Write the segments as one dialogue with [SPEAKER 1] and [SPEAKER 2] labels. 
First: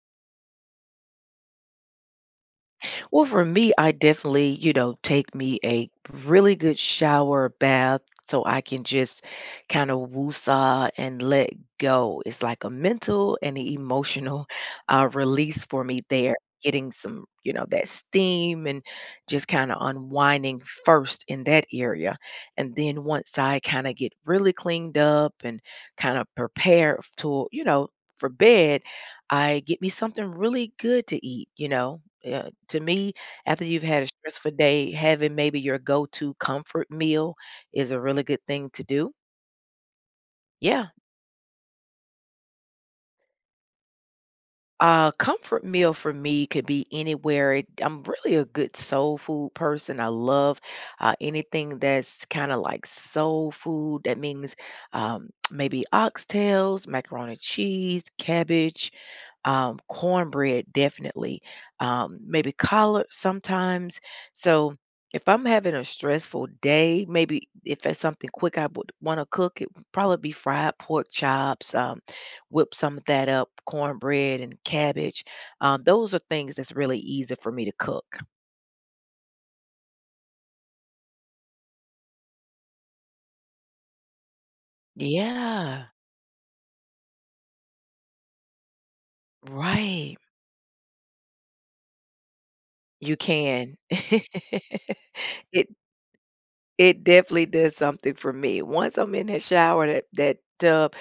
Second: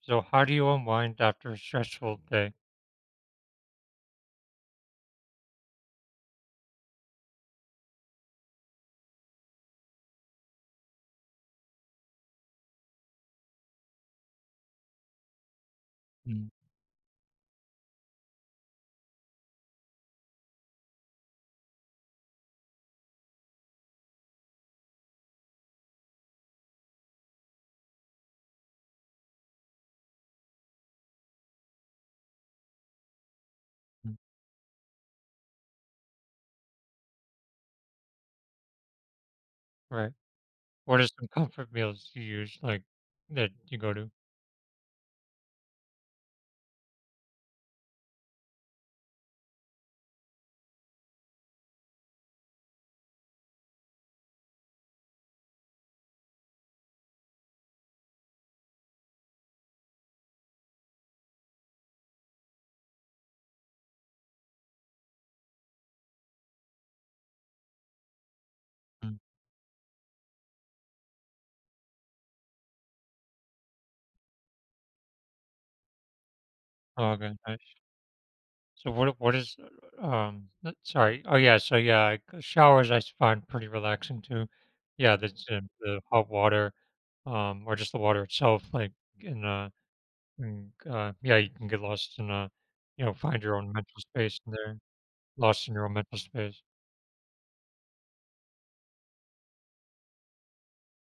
[SPEAKER 1] So how do you unwind after a stressful day?
[SPEAKER 2] Well, for me, I definitely, you know, take me a really good shower, bath, so I can just kind of woosah and let go. It's like a mental and a emotional release for me there,
[SPEAKER 1] Mm,
[SPEAKER 2] getting some, you know, that steam and just kind of unwinding first in that area. And then once I kind of get really cleaned up and kind of prepared to, you know, for bed, I get me something really good to eat, you know, yeah, to me, after you've had a
[SPEAKER 1] mm.
[SPEAKER 2] stressful day, having maybe your go-to comfort meal is a really good thing to do.
[SPEAKER 1] Right.
[SPEAKER 2] Yeah.
[SPEAKER 1] What are some comfort meals you use, like, that you go to?
[SPEAKER 2] Comfort meal for me could be anywhere. I'm really a good soul food person. I love anything that's kind of like soul food. That means maybe oxtails, macaroni and cheese, cabbage, cornbread definitely, maybe collard sometimes. So if I'm having a stressful day, maybe if it's something quick I would
[SPEAKER 1] Mm.
[SPEAKER 2] want to cook, it would probably be fried pork chops, whip some of that up, cornbread and cabbage. Those are things that's really
[SPEAKER 1] Oh, okay,
[SPEAKER 2] easy for me to
[SPEAKER 1] nice.
[SPEAKER 2] cook.
[SPEAKER 1] So what is sorry. Oh yeah, so yeah, showers I find pretty relaxing too. Yeah,
[SPEAKER 2] Yeah,
[SPEAKER 1] the hot water, or just the water itself, like in uh,
[SPEAKER 2] right.
[SPEAKER 1] yeah, you can get lost in
[SPEAKER 2] You
[SPEAKER 1] find your own
[SPEAKER 2] can.
[SPEAKER 1] mental space in there, lost
[SPEAKER 2] it
[SPEAKER 1] in your own mental space.
[SPEAKER 2] It definitely does something for me. Once I'm in that shower, that tub,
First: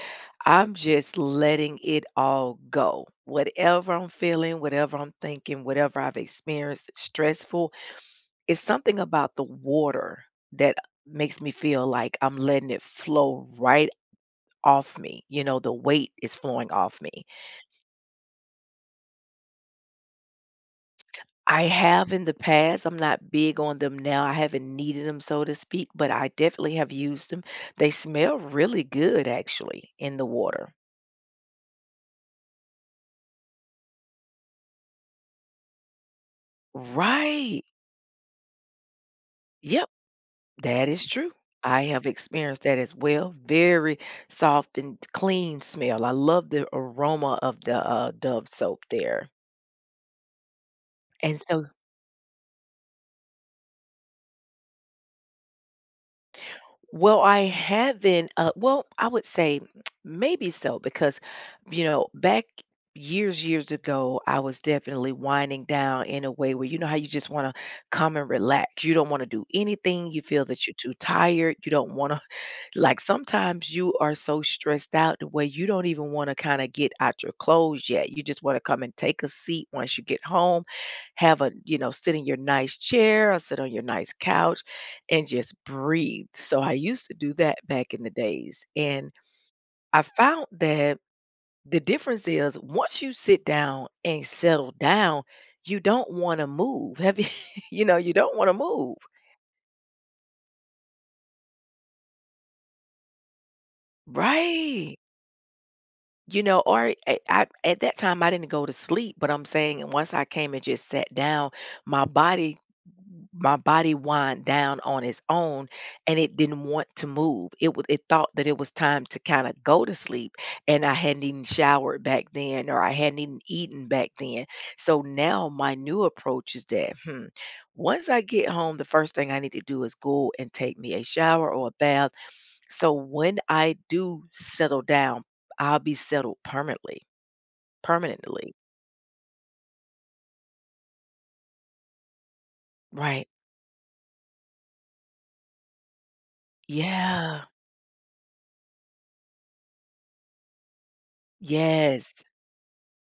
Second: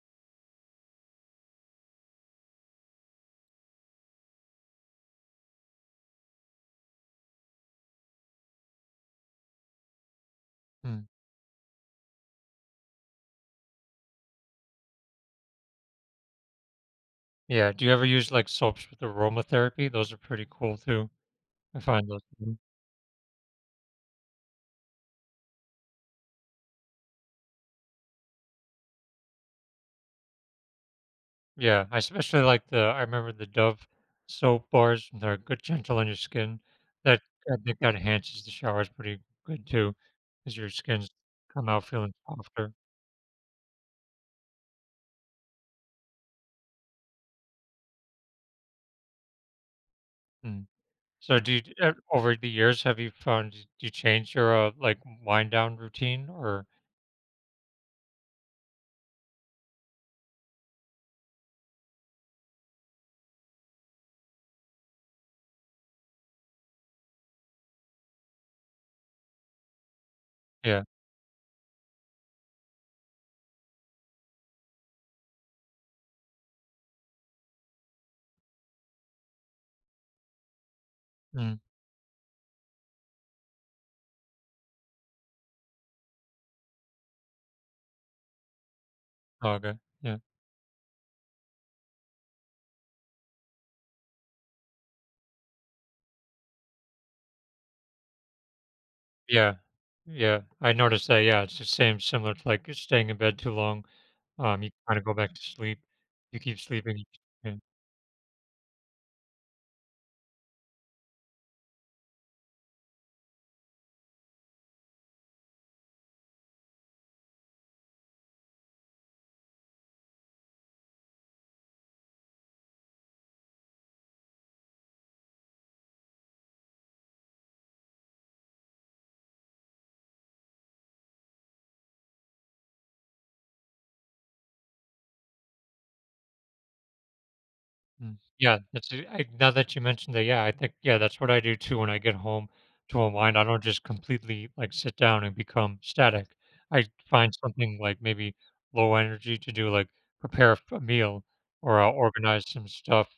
[SPEAKER 2] I'm just letting it all go. Whatever I'm feeling, whatever I'm thinking, whatever I've experienced, stressful, it's something about the water that
[SPEAKER 1] Hmm.
[SPEAKER 2] makes me feel like I'm letting it flow right off me. You know, the weight is flowing off me.
[SPEAKER 1] Yeah, do you ever use, like, soaps with aromatherapy? Those are pretty cool too.
[SPEAKER 2] I
[SPEAKER 1] I find
[SPEAKER 2] have
[SPEAKER 1] those
[SPEAKER 2] in the
[SPEAKER 1] mhm.
[SPEAKER 2] past. I'm not big on them now. I haven't needed them, so to speak, but I definitely have used them. They smell really good actually in the water.
[SPEAKER 1] Yeah, I especially like the I remember the Dove soap bars, they're good, gentle on your skin. That I
[SPEAKER 2] Right.
[SPEAKER 1] think that enhances the showers pretty good
[SPEAKER 2] Yep,
[SPEAKER 1] too, 'cause your
[SPEAKER 2] that is
[SPEAKER 1] skin's
[SPEAKER 2] true.
[SPEAKER 1] come
[SPEAKER 2] I
[SPEAKER 1] out
[SPEAKER 2] have
[SPEAKER 1] feeling
[SPEAKER 2] experienced
[SPEAKER 1] softer.
[SPEAKER 2] that as well. Very soft and clean smell. I love the aroma of the Dove soap there.
[SPEAKER 1] Mm. So
[SPEAKER 2] And
[SPEAKER 1] do you
[SPEAKER 2] so.
[SPEAKER 1] over the years, have you found do you change your, like, wind down routine or
[SPEAKER 2] Well, I haven't, well, I would say maybe so because, you know, back years ago, I was definitely winding down in a way where you know how you just want to come and relax. You don't want to do anything. You feel that you're
[SPEAKER 1] yeah.
[SPEAKER 2] too tired. You don't want to, like sometimes you are so stressed out the way you don't even want to kind of get out your clothes yet. You just want to come and take a seat once you get home, have a,
[SPEAKER 1] Mm.
[SPEAKER 2] you know, sit in your nice chair or sit on your nice couch and just breathe. So I used to do that back in the days. And
[SPEAKER 1] Oh, okay.
[SPEAKER 2] I
[SPEAKER 1] Yeah.
[SPEAKER 2] found that the difference is once you sit down and settle down, you don't want to move. Have you, you know, you don't want to move.
[SPEAKER 1] Yeah. Yeah, I noticed that, yeah, it's the same similar to, like, staying in bed too long. You
[SPEAKER 2] Right.
[SPEAKER 1] kinda go back to sleep. You
[SPEAKER 2] You
[SPEAKER 1] keep
[SPEAKER 2] know, or
[SPEAKER 1] sleeping
[SPEAKER 2] I
[SPEAKER 1] and
[SPEAKER 2] at that time, I didn't go to sleep, but I'm saying, and once I came and just sat down, my body my body wind down on its own, and it didn't want to move. It was, it thought that it was time to kind of go to sleep, and I hadn't even showered back then, or I hadn't even eaten back then. So now my new approach is that, hmm, once I get home, the first thing I need to do is go and take me a shower or a bath, so when I do settle down, I'll be settled permanently.
[SPEAKER 1] mm,
[SPEAKER 2] Permanently.
[SPEAKER 1] yeah, that's it I now that you mentioned that, yeah, I think yeah, that's what I do too when I get home to
[SPEAKER 2] Right.
[SPEAKER 1] unwind. I don't just completely, like, sit down and become static. I find
[SPEAKER 2] Yeah.
[SPEAKER 1] something, like, maybe low energy to do, like, prepare f a meal or I'll
[SPEAKER 2] Yes.
[SPEAKER 1] organize some stuff.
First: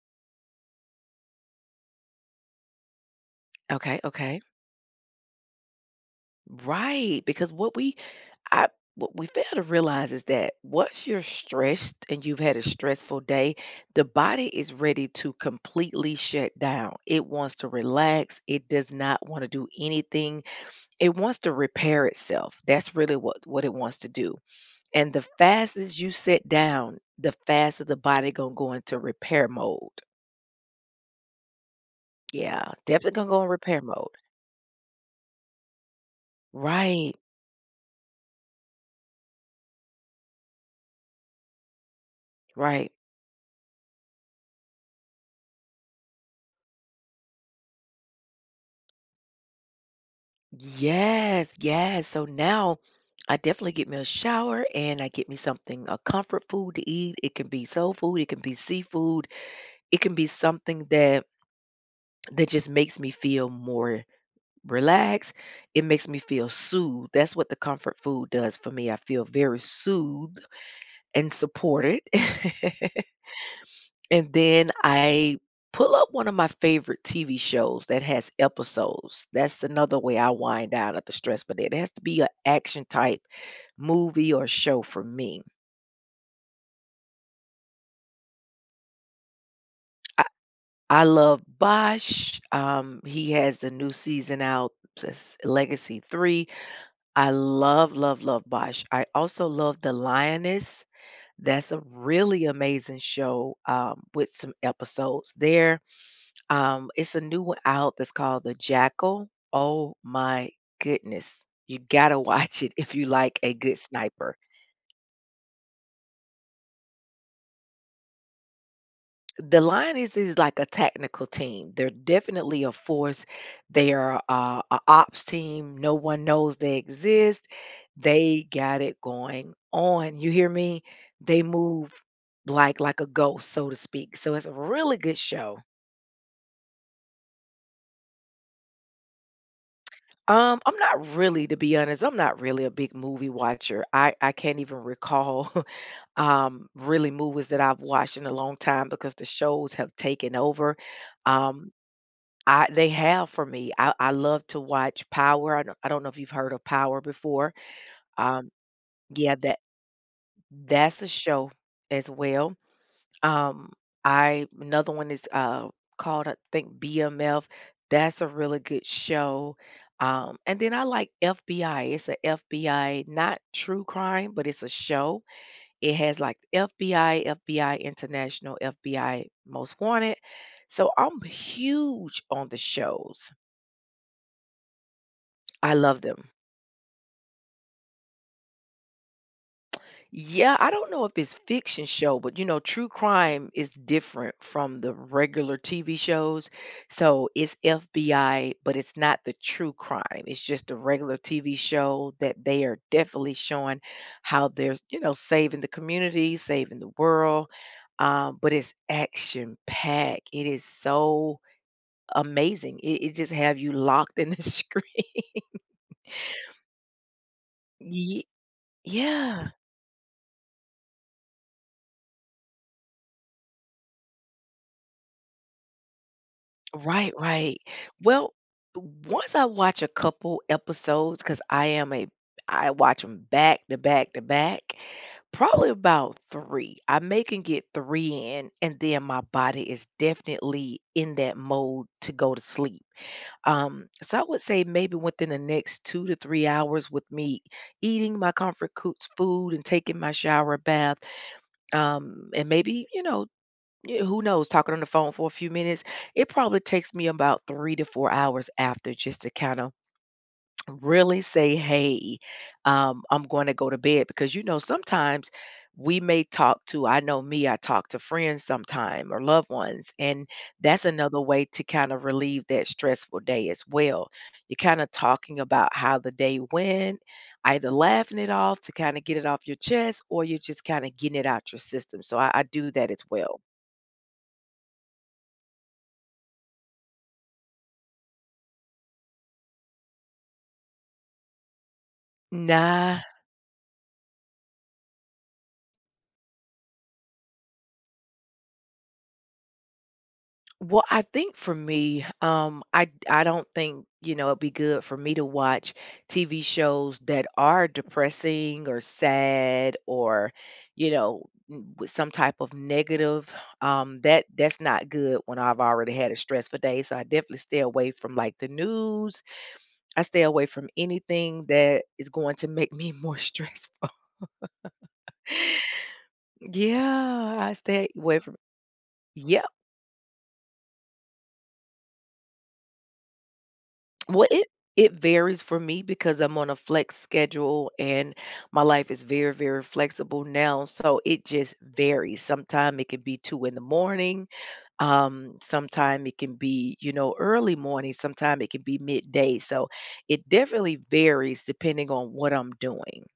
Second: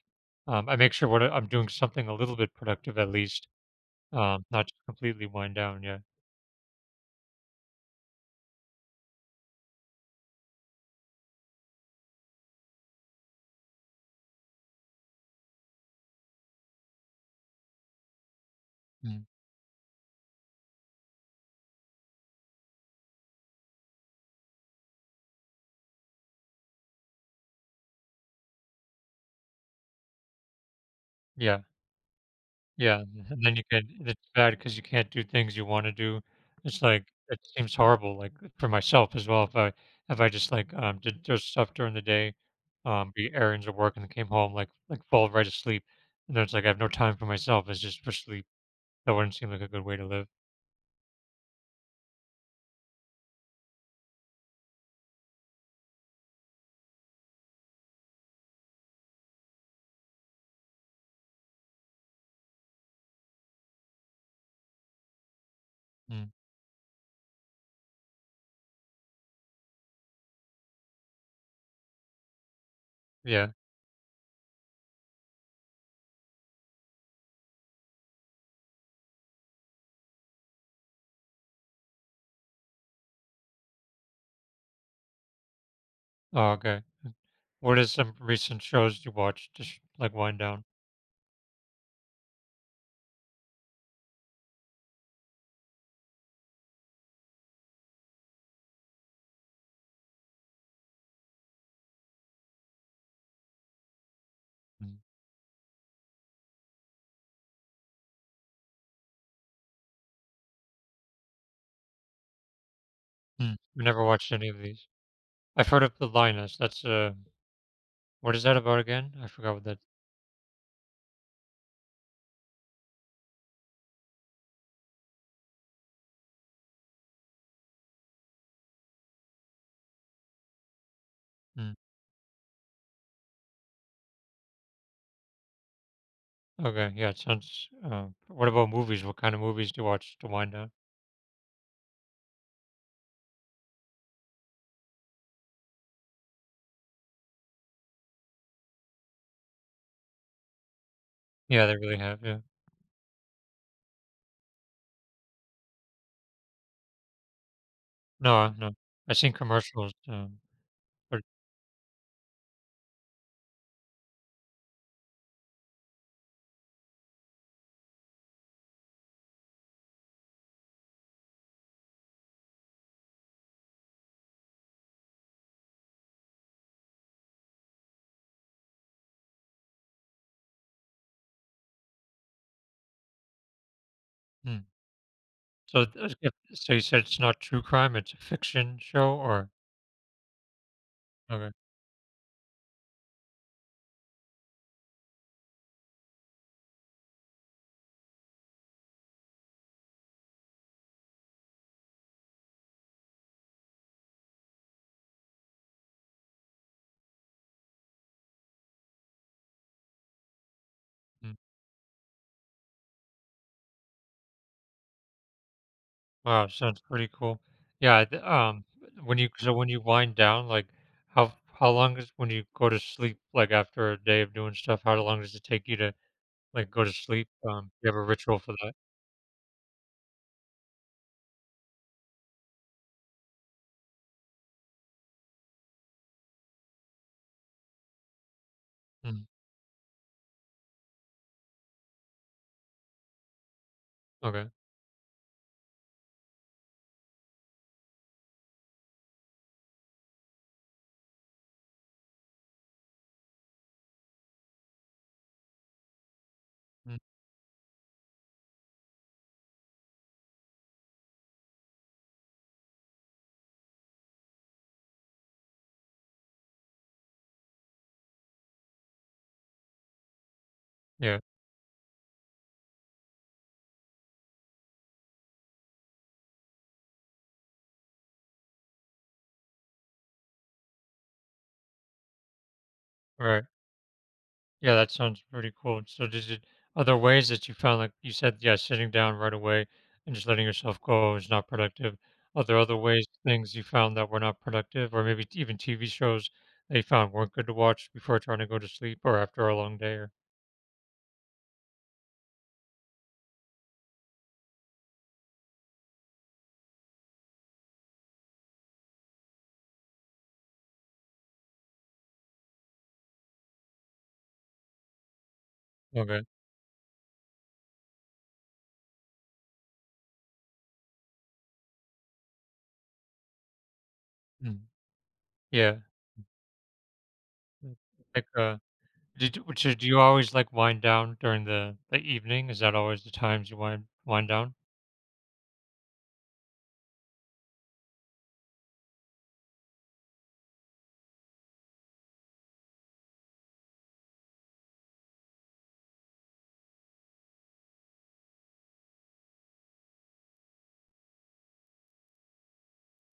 [SPEAKER 1] I make sure what I'm doing something a little bit productive at least,
[SPEAKER 2] Okay, okay.
[SPEAKER 1] not just completely wind down, yeah.
[SPEAKER 2] Right, because I what we fail to realize is that once you're stressed and you've had a stressful day, the body is ready to completely shut down. It wants to relax. It does
[SPEAKER 1] Mm,
[SPEAKER 2] not want to do anything. It wants to repair itself. That's really what it wants to do. And the fastest you sit down, the faster the body gonna go into repair mode.
[SPEAKER 1] yeah.
[SPEAKER 2] Yeah,
[SPEAKER 1] Yeah,
[SPEAKER 2] definitely gonna
[SPEAKER 1] and
[SPEAKER 2] go in
[SPEAKER 1] then you
[SPEAKER 2] repair
[SPEAKER 1] can
[SPEAKER 2] mode.
[SPEAKER 1] it's bad because you can't do things you wanna do. It's like,
[SPEAKER 2] Right,
[SPEAKER 1] it seems horrible, like, for myself as well, if I just, like, did just stuff during the day,
[SPEAKER 2] right.
[SPEAKER 1] be errands or work and then came home, like, fall right asleep, and then it's like I have no time for myself, it's just for sleep. That wouldn't seem like a good way to live.
[SPEAKER 2] Yes, yes. So now I definitely get me a shower and I get me something, a comfort food to eat. It can be soul food, it can be seafood, it can be something that just makes me feel more relaxed. It makes me
[SPEAKER 1] Mm,
[SPEAKER 2] feel soothed. That's what the comfort food does for me. I feel very soothed and supported.
[SPEAKER 1] yeah.
[SPEAKER 2] And then I pull up one of my favorite TV shows that has episodes. That's another way I wind down at the stress, but it has to be an action type movie or show for me.
[SPEAKER 1] Oh, okay. What are some recent shows you watched to sh like,
[SPEAKER 2] I,
[SPEAKER 1] wind down?
[SPEAKER 2] I love Bosch. He has a new season out, just Legacy 3. I love, love, love Bosch. I also love The Lioness. That's a really amazing show with some
[SPEAKER 1] Mm,
[SPEAKER 2] episodes there. It's a new one out that's called The Jackal. Oh my goodness. You gotta watch it if you like a
[SPEAKER 1] mm,
[SPEAKER 2] good
[SPEAKER 1] I never watched
[SPEAKER 2] sniper.
[SPEAKER 1] any of these. I've heard of The Lioness, that's, what is that about again? I forgot
[SPEAKER 2] The
[SPEAKER 1] what that
[SPEAKER 2] Lions is like a technical team. They're definitely a force. They are a ops team. No one knows they exist. They got it going on. You hear me? They
[SPEAKER 1] mm.
[SPEAKER 2] move like a ghost, so to speak. So it's a really good show.
[SPEAKER 1] Okay, yeah, it sounds. What about movies? What kind of movies do you watch to wind down?
[SPEAKER 2] I'm not really, to be honest, I'm not really a big movie watcher. I can't even recall really movies that I've watched in a long time because the shows have taken over.
[SPEAKER 1] Yeah,
[SPEAKER 2] Um,
[SPEAKER 1] they really have. Yeah,
[SPEAKER 2] I they have for me. I love to watch Power. I don't know if you've heard of Power before.
[SPEAKER 1] no,
[SPEAKER 2] Um,
[SPEAKER 1] no, I've seen
[SPEAKER 2] yeah,
[SPEAKER 1] commercials.
[SPEAKER 2] that's a
[SPEAKER 1] But
[SPEAKER 2] show as well. Um, I another one is called, I think, BMF. That's a really good show. And then I like FBI. It's a FBI, not true crime, but it's a show. It has like FBI, FBI International, FBI Most Wanted. So I'm huge on the shows.
[SPEAKER 1] hmm.
[SPEAKER 2] I
[SPEAKER 1] So,
[SPEAKER 2] love them.
[SPEAKER 1] it's so you said it's not true crime; it's a fiction show, or
[SPEAKER 2] Yeah, I don't know if it's
[SPEAKER 1] okay.
[SPEAKER 2] fiction show, but you know, true crime is different from the regular TV shows. So it's FBI, but it's not the true crime. It's just a regular TV show that they are definitely showing how they're, you know, saving the community, saving the world. But it's action packed. It is
[SPEAKER 1] Hmm.
[SPEAKER 2] so amazing. It just have you locked in the screen.
[SPEAKER 1] Wow, sounds pretty cool. Yeah.
[SPEAKER 2] Ye-
[SPEAKER 1] When you
[SPEAKER 2] yeah.
[SPEAKER 1] so when you wind down, like how how long is when you go to sleep? Like after a day of doing stuff, how long does it take you to like go to
[SPEAKER 2] Right,
[SPEAKER 1] sleep?
[SPEAKER 2] right.
[SPEAKER 1] Do you have a
[SPEAKER 2] Well,
[SPEAKER 1] ritual for that?
[SPEAKER 2] once I watch a couple episodes, because I am a I watch them back to back to back, probably about three. I may can get three in, and then my
[SPEAKER 1] Mm.
[SPEAKER 2] body is definitely in that mode to go to sleep. So I would
[SPEAKER 1] Okay.
[SPEAKER 2] say maybe within the next 2 to 3 hours with me eating my comfort food and taking my shower bath, and maybe, you know, yeah, who knows, talking on the phone for a few minutes, it probably takes
[SPEAKER 1] Mm.
[SPEAKER 2] me about 3 to 4 hours after just to kind of really say, hey, I'm going to go to bed. Because, you know, sometimes we may talk to, I know me, I talk to friends sometime or loved ones. And that's
[SPEAKER 1] Yeah.
[SPEAKER 2] another way to kind of relieve that stressful day as well. You're kind of talking about how the day went, either laughing it off to kind of get it off your chest, or you're just kind of getting it out your system. So I do that as well.
[SPEAKER 1] Right. Yeah, that sounds pretty cool. So, does it other ways that you found, like you said, yeah, sitting down right away and just letting yourself go is not productive. Are there other
[SPEAKER 2] Nah.
[SPEAKER 1] ways, things you found that were not productive, or maybe even TV shows that you found weren't good to watch before trying to go to sleep or after a long day? Or
[SPEAKER 2] Well, I think for me, I don't think, you know, it'd be good for me to watch TV shows that are depressing or sad or, you know, with some type of negative. That's not good when I've already had a
[SPEAKER 1] okay,
[SPEAKER 2] stressful day. So I definitely stay away from, like, the news. I stay away from anything that is going to make me more stressful.
[SPEAKER 1] mm, yeah.
[SPEAKER 2] Yeah, I
[SPEAKER 1] Mm.
[SPEAKER 2] stay away
[SPEAKER 1] Like
[SPEAKER 2] from.
[SPEAKER 1] did
[SPEAKER 2] Yeah.
[SPEAKER 1] you- so do you always like wind down during the evening? Is that always the times you wind
[SPEAKER 2] Well,
[SPEAKER 1] down?
[SPEAKER 2] it varies for me because I'm on a flex schedule, and my life is very, very flexible now. So it just varies. Sometime it can be two in the morning. Sometime it can be, you know, early morning. Sometime it can be midday. So it definitely varies depending on what I'm doing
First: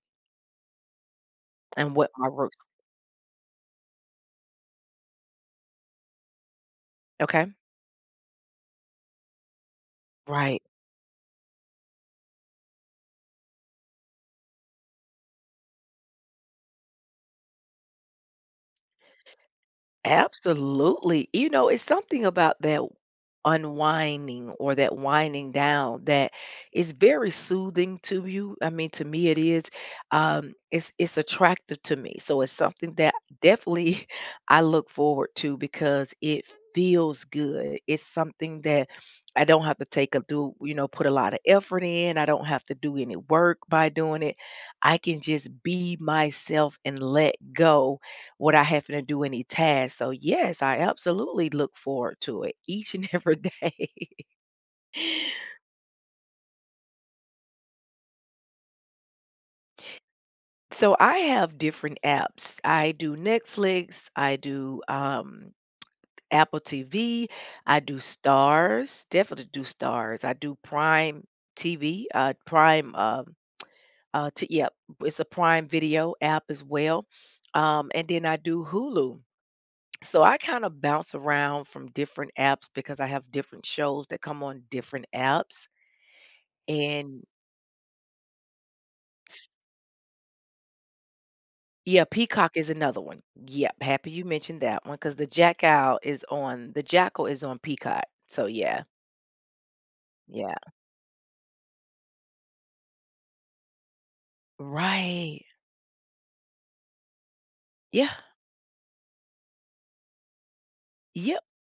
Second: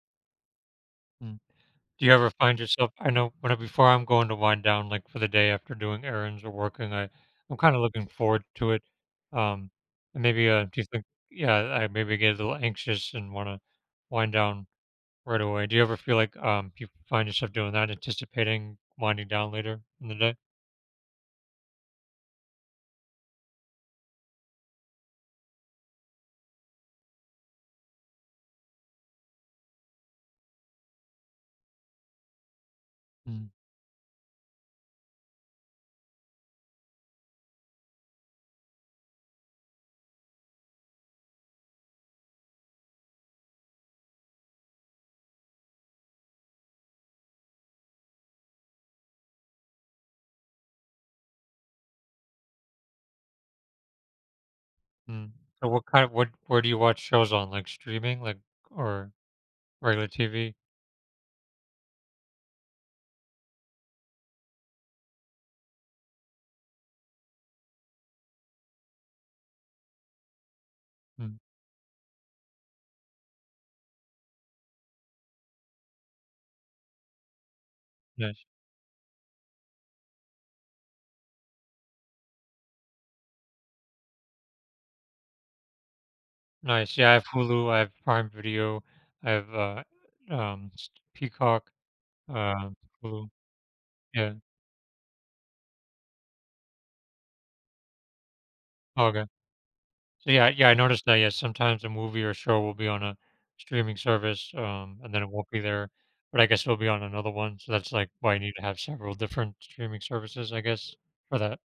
[SPEAKER 2] and
[SPEAKER 1] Do you
[SPEAKER 2] what
[SPEAKER 1] ever
[SPEAKER 2] my works.
[SPEAKER 1] find yourself I know when I before I'm going to wind down, like, for the day after doing errands or working,
[SPEAKER 2] Okay.
[SPEAKER 1] I'm kinda looking forward to it, um, and maybe,
[SPEAKER 2] Right.
[SPEAKER 1] do you think yeah, I maybe get a little anxious and wanna wind down right away. Do you ever feel like, you find yourself doing that, anticipating winding down later in the day?
[SPEAKER 2] Absolutely. You know, it's something about that unwinding or that winding down that is very soothing to you. I mean, to me it is. It's attractive to me. So it's something that
[SPEAKER 1] Mm,
[SPEAKER 2] definitely I look forward to because it feels good. It's something that I don't have to take a do, you know, put a lot of effort in. I don't have to do any work by doing it. I can just be myself and let go what I having to do any tasks. So yes, I absolutely look forward to it each and every day.
[SPEAKER 1] mm. So what kind of what where do you watch shows on, like, streaming, like, or regular TV?
[SPEAKER 2] So I have different apps. I do Netflix, I do Apple TV, I do Stars, definitely do Stars. I do Prime
[SPEAKER 1] Mm,
[SPEAKER 2] TV, Prime yep, it's a Prime Video app as well. And then
[SPEAKER 1] yeah.
[SPEAKER 2] I do Hulu. So I kind of bounce around from different apps because I have different shows that come on different apps.
[SPEAKER 1] Nice. Yeah, I
[SPEAKER 2] And
[SPEAKER 1] have Hulu, I have Prime Video, I
[SPEAKER 2] s-
[SPEAKER 1] have, s Peacock,
[SPEAKER 2] yeah, Peacock
[SPEAKER 1] uh,
[SPEAKER 2] is another one.
[SPEAKER 1] Hulu.
[SPEAKER 2] Yep, happy you
[SPEAKER 1] Yeah.
[SPEAKER 2] mentioned that one because the Jackal is on Peacock. So yeah,
[SPEAKER 1] Okay. So, yeah
[SPEAKER 2] yeah,
[SPEAKER 1] yeah, I noticed that, yeah, sometimes a movie or show will be on a streaming service, and then it
[SPEAKER 2] right,
[SPEAKER 1] won't be there, but I guess it'll be on another one, so that's, like,
[SPEAKER 2] yeah,
[SPEAKER 1] why you need to have several different streaming services, I guess, for
[SPEAKER 2] yeah.
[SPEAKER 1] that.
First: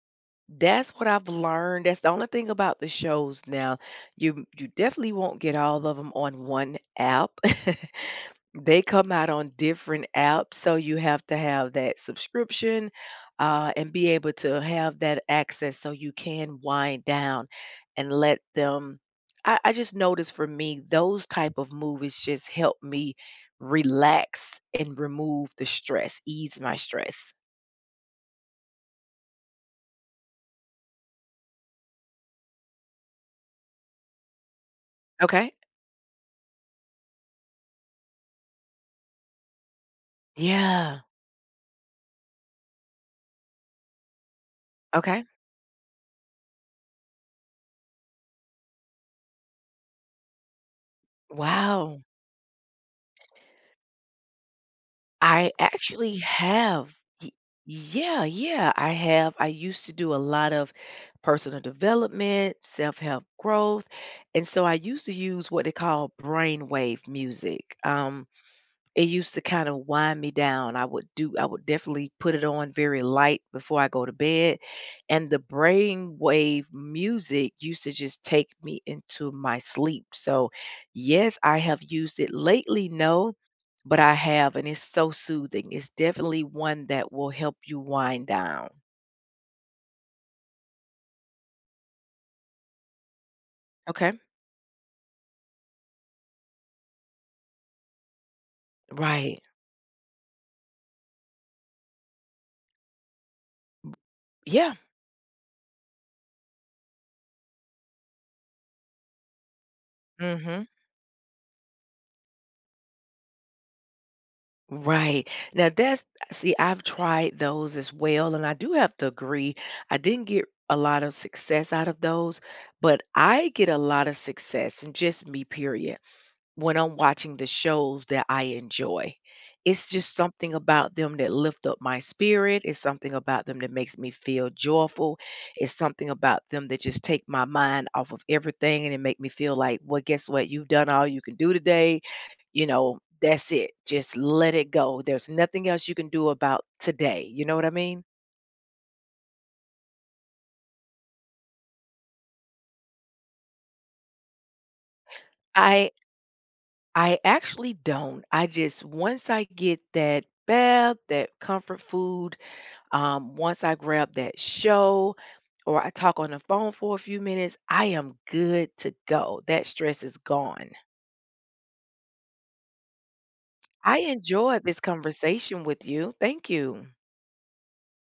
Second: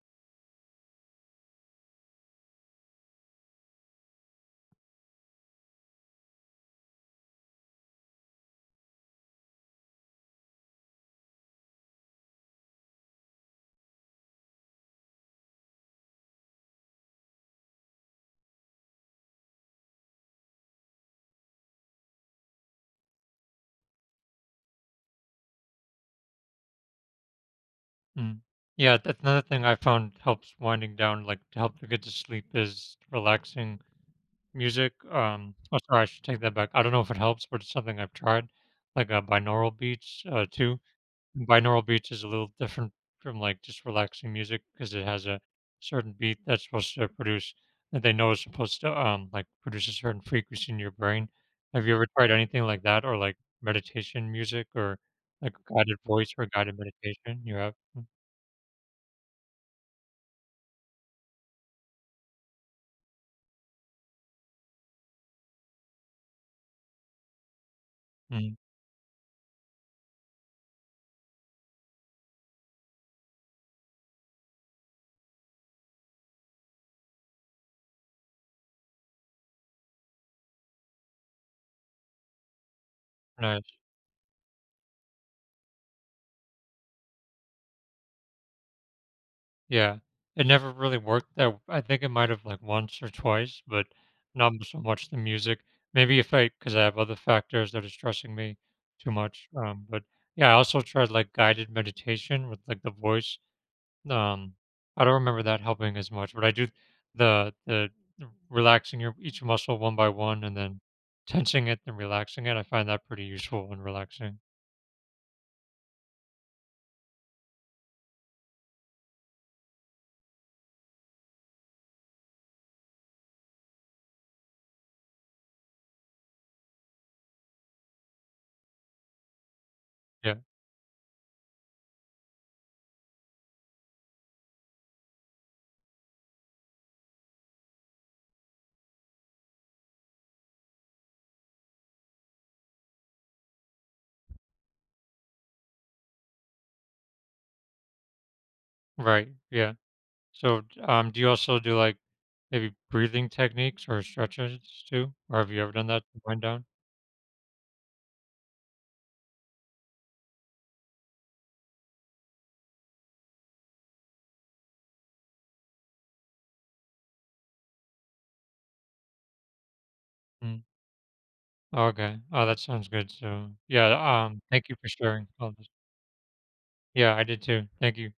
[SPEAKER 2] That's what I've learned. That's the only thing about the shows now. You definitely won't get all of them on one app. They come out on different apps, so you have to have that subscription and be able to have that access so you can wind down and let them. I just noticed for me those type of movies just help me relax and remove the stress, ease my stress.
[SPEAKER 1] Mm. Yeah, that's another thing I found helps winding down, like, to help to get to sleep is relaxing music.
[SPEAKER 2] Okay.
[SPEAKER 1] Oh, sorry, I should take that back. I don't know if it helps, but it's something I've tried, like binaural beats too.
[SPEAKER 2] Yeah.
[SPEAKER 1] And binaural beats is a little different from like just relaxing music because it has
[SPEAKER 2] Okay.
[SPEAKER 1] a certain beat that's supposed to produce that they know is supposed to like produce a certain frequency in your brain. Have you
[SPEAKER 2] Wow.
[SPEAKER 1] ever tried anything like that or like meditation music or
[SPEAKER 2] I
[SPEAKER 1] like guided
[SPEAKER 2] actually
[SPEAKER 1] voice or guided
[SPEAKER 2] have. Y-
[SPEAKER 1] meditation? You have?
[SPEAKER 2] Yeah, yeah, I have. I used to do a lot of personal development, self-help growth, and so I used to use what they call brainwave music.
[SPEAKER 1] Mm-hmm.
[SPEAKER 2] It used to kind of wind me down. I would definitely put it on very light before I go to bed, and the brainwave music used to just take me into my sleep. So, yes, I have used it lately, no,
[SPEAKER 1] Right.
[SPEAKER 2] but I have, and it's so soothing. It's definitely one that will help you wind down.
[SPEAKER 1] Yeah. It never really worked that I think it might have, like, once or twice, but
[SPEAKER 2] Okay.
[SPEAKER 1] not so much the music. Maybe if I, because I have other factors that are stressing me too
[SPEAKER 2] Right.
[SPEAKER 1] much, but, yeah, I also tried, like, guided meditation with, like, the voice, um,
[SPEAKER 2] Yeah.
[SPEAKER 1] I don't remember that helping as much, but I do the relaxing your each muscle one by
[SPEAKER 2] Mm
[SPEAKER 1] one and
[SPEAKER 2] hmm.
[SPEAKER 1] then tensing it and relaxing it, I find that pretty useful and relaxing.
[SPEAKER 2] Right. Now that's, see, I've tried those as well, and I do have to agree, I didn't get a lot of success out of those, but I get a lot of success in just me, period, when I'm watching the shows that I enjoy. It's just
[SPEAKER 1] Yeah.
[SPEAKER 2] something about them that lift up my spirit. It's something about them that makes me feel joyful. It's something about them that just take my mind off of everything, and it make me feel like, well, guess what? You've done all you can do today. You know, that's it. Just let it go. There's nothing else you can do about today. You know what I mean?
[SPEAKER 1] Right. Yeah. So, do you also do like maybe breathing techniques or stretches too? Or have you ever done
[SPEAKER 2] I
[SPEAKER 1] that to wind down?
[SPEAKER 2] I actually don't. I just once I get that bath, that comfort food, um, once I grab that show or I talk on the phone for a few minutes, I am good to go. That stress is
[SPEAKER 1] Mm.
[SPEAKER 2] gone.
[SPEAKER 1] Okay. Oh, that sounds good. So,
[SPEAKER 2] I
[SPEAKER 1] yeah.
[SPEAKER 2] enjoyed
[SPEAKER 1] Thank you
[SPEAKER 2] this
[SPEAKER 1] for sharing all
[SPEAKER 2] conversation
[SPEAKER 1] this.
[SPEAKER 2] with you. Thank you.
[SPEAKER 1] Yeah, I did too. Thank you.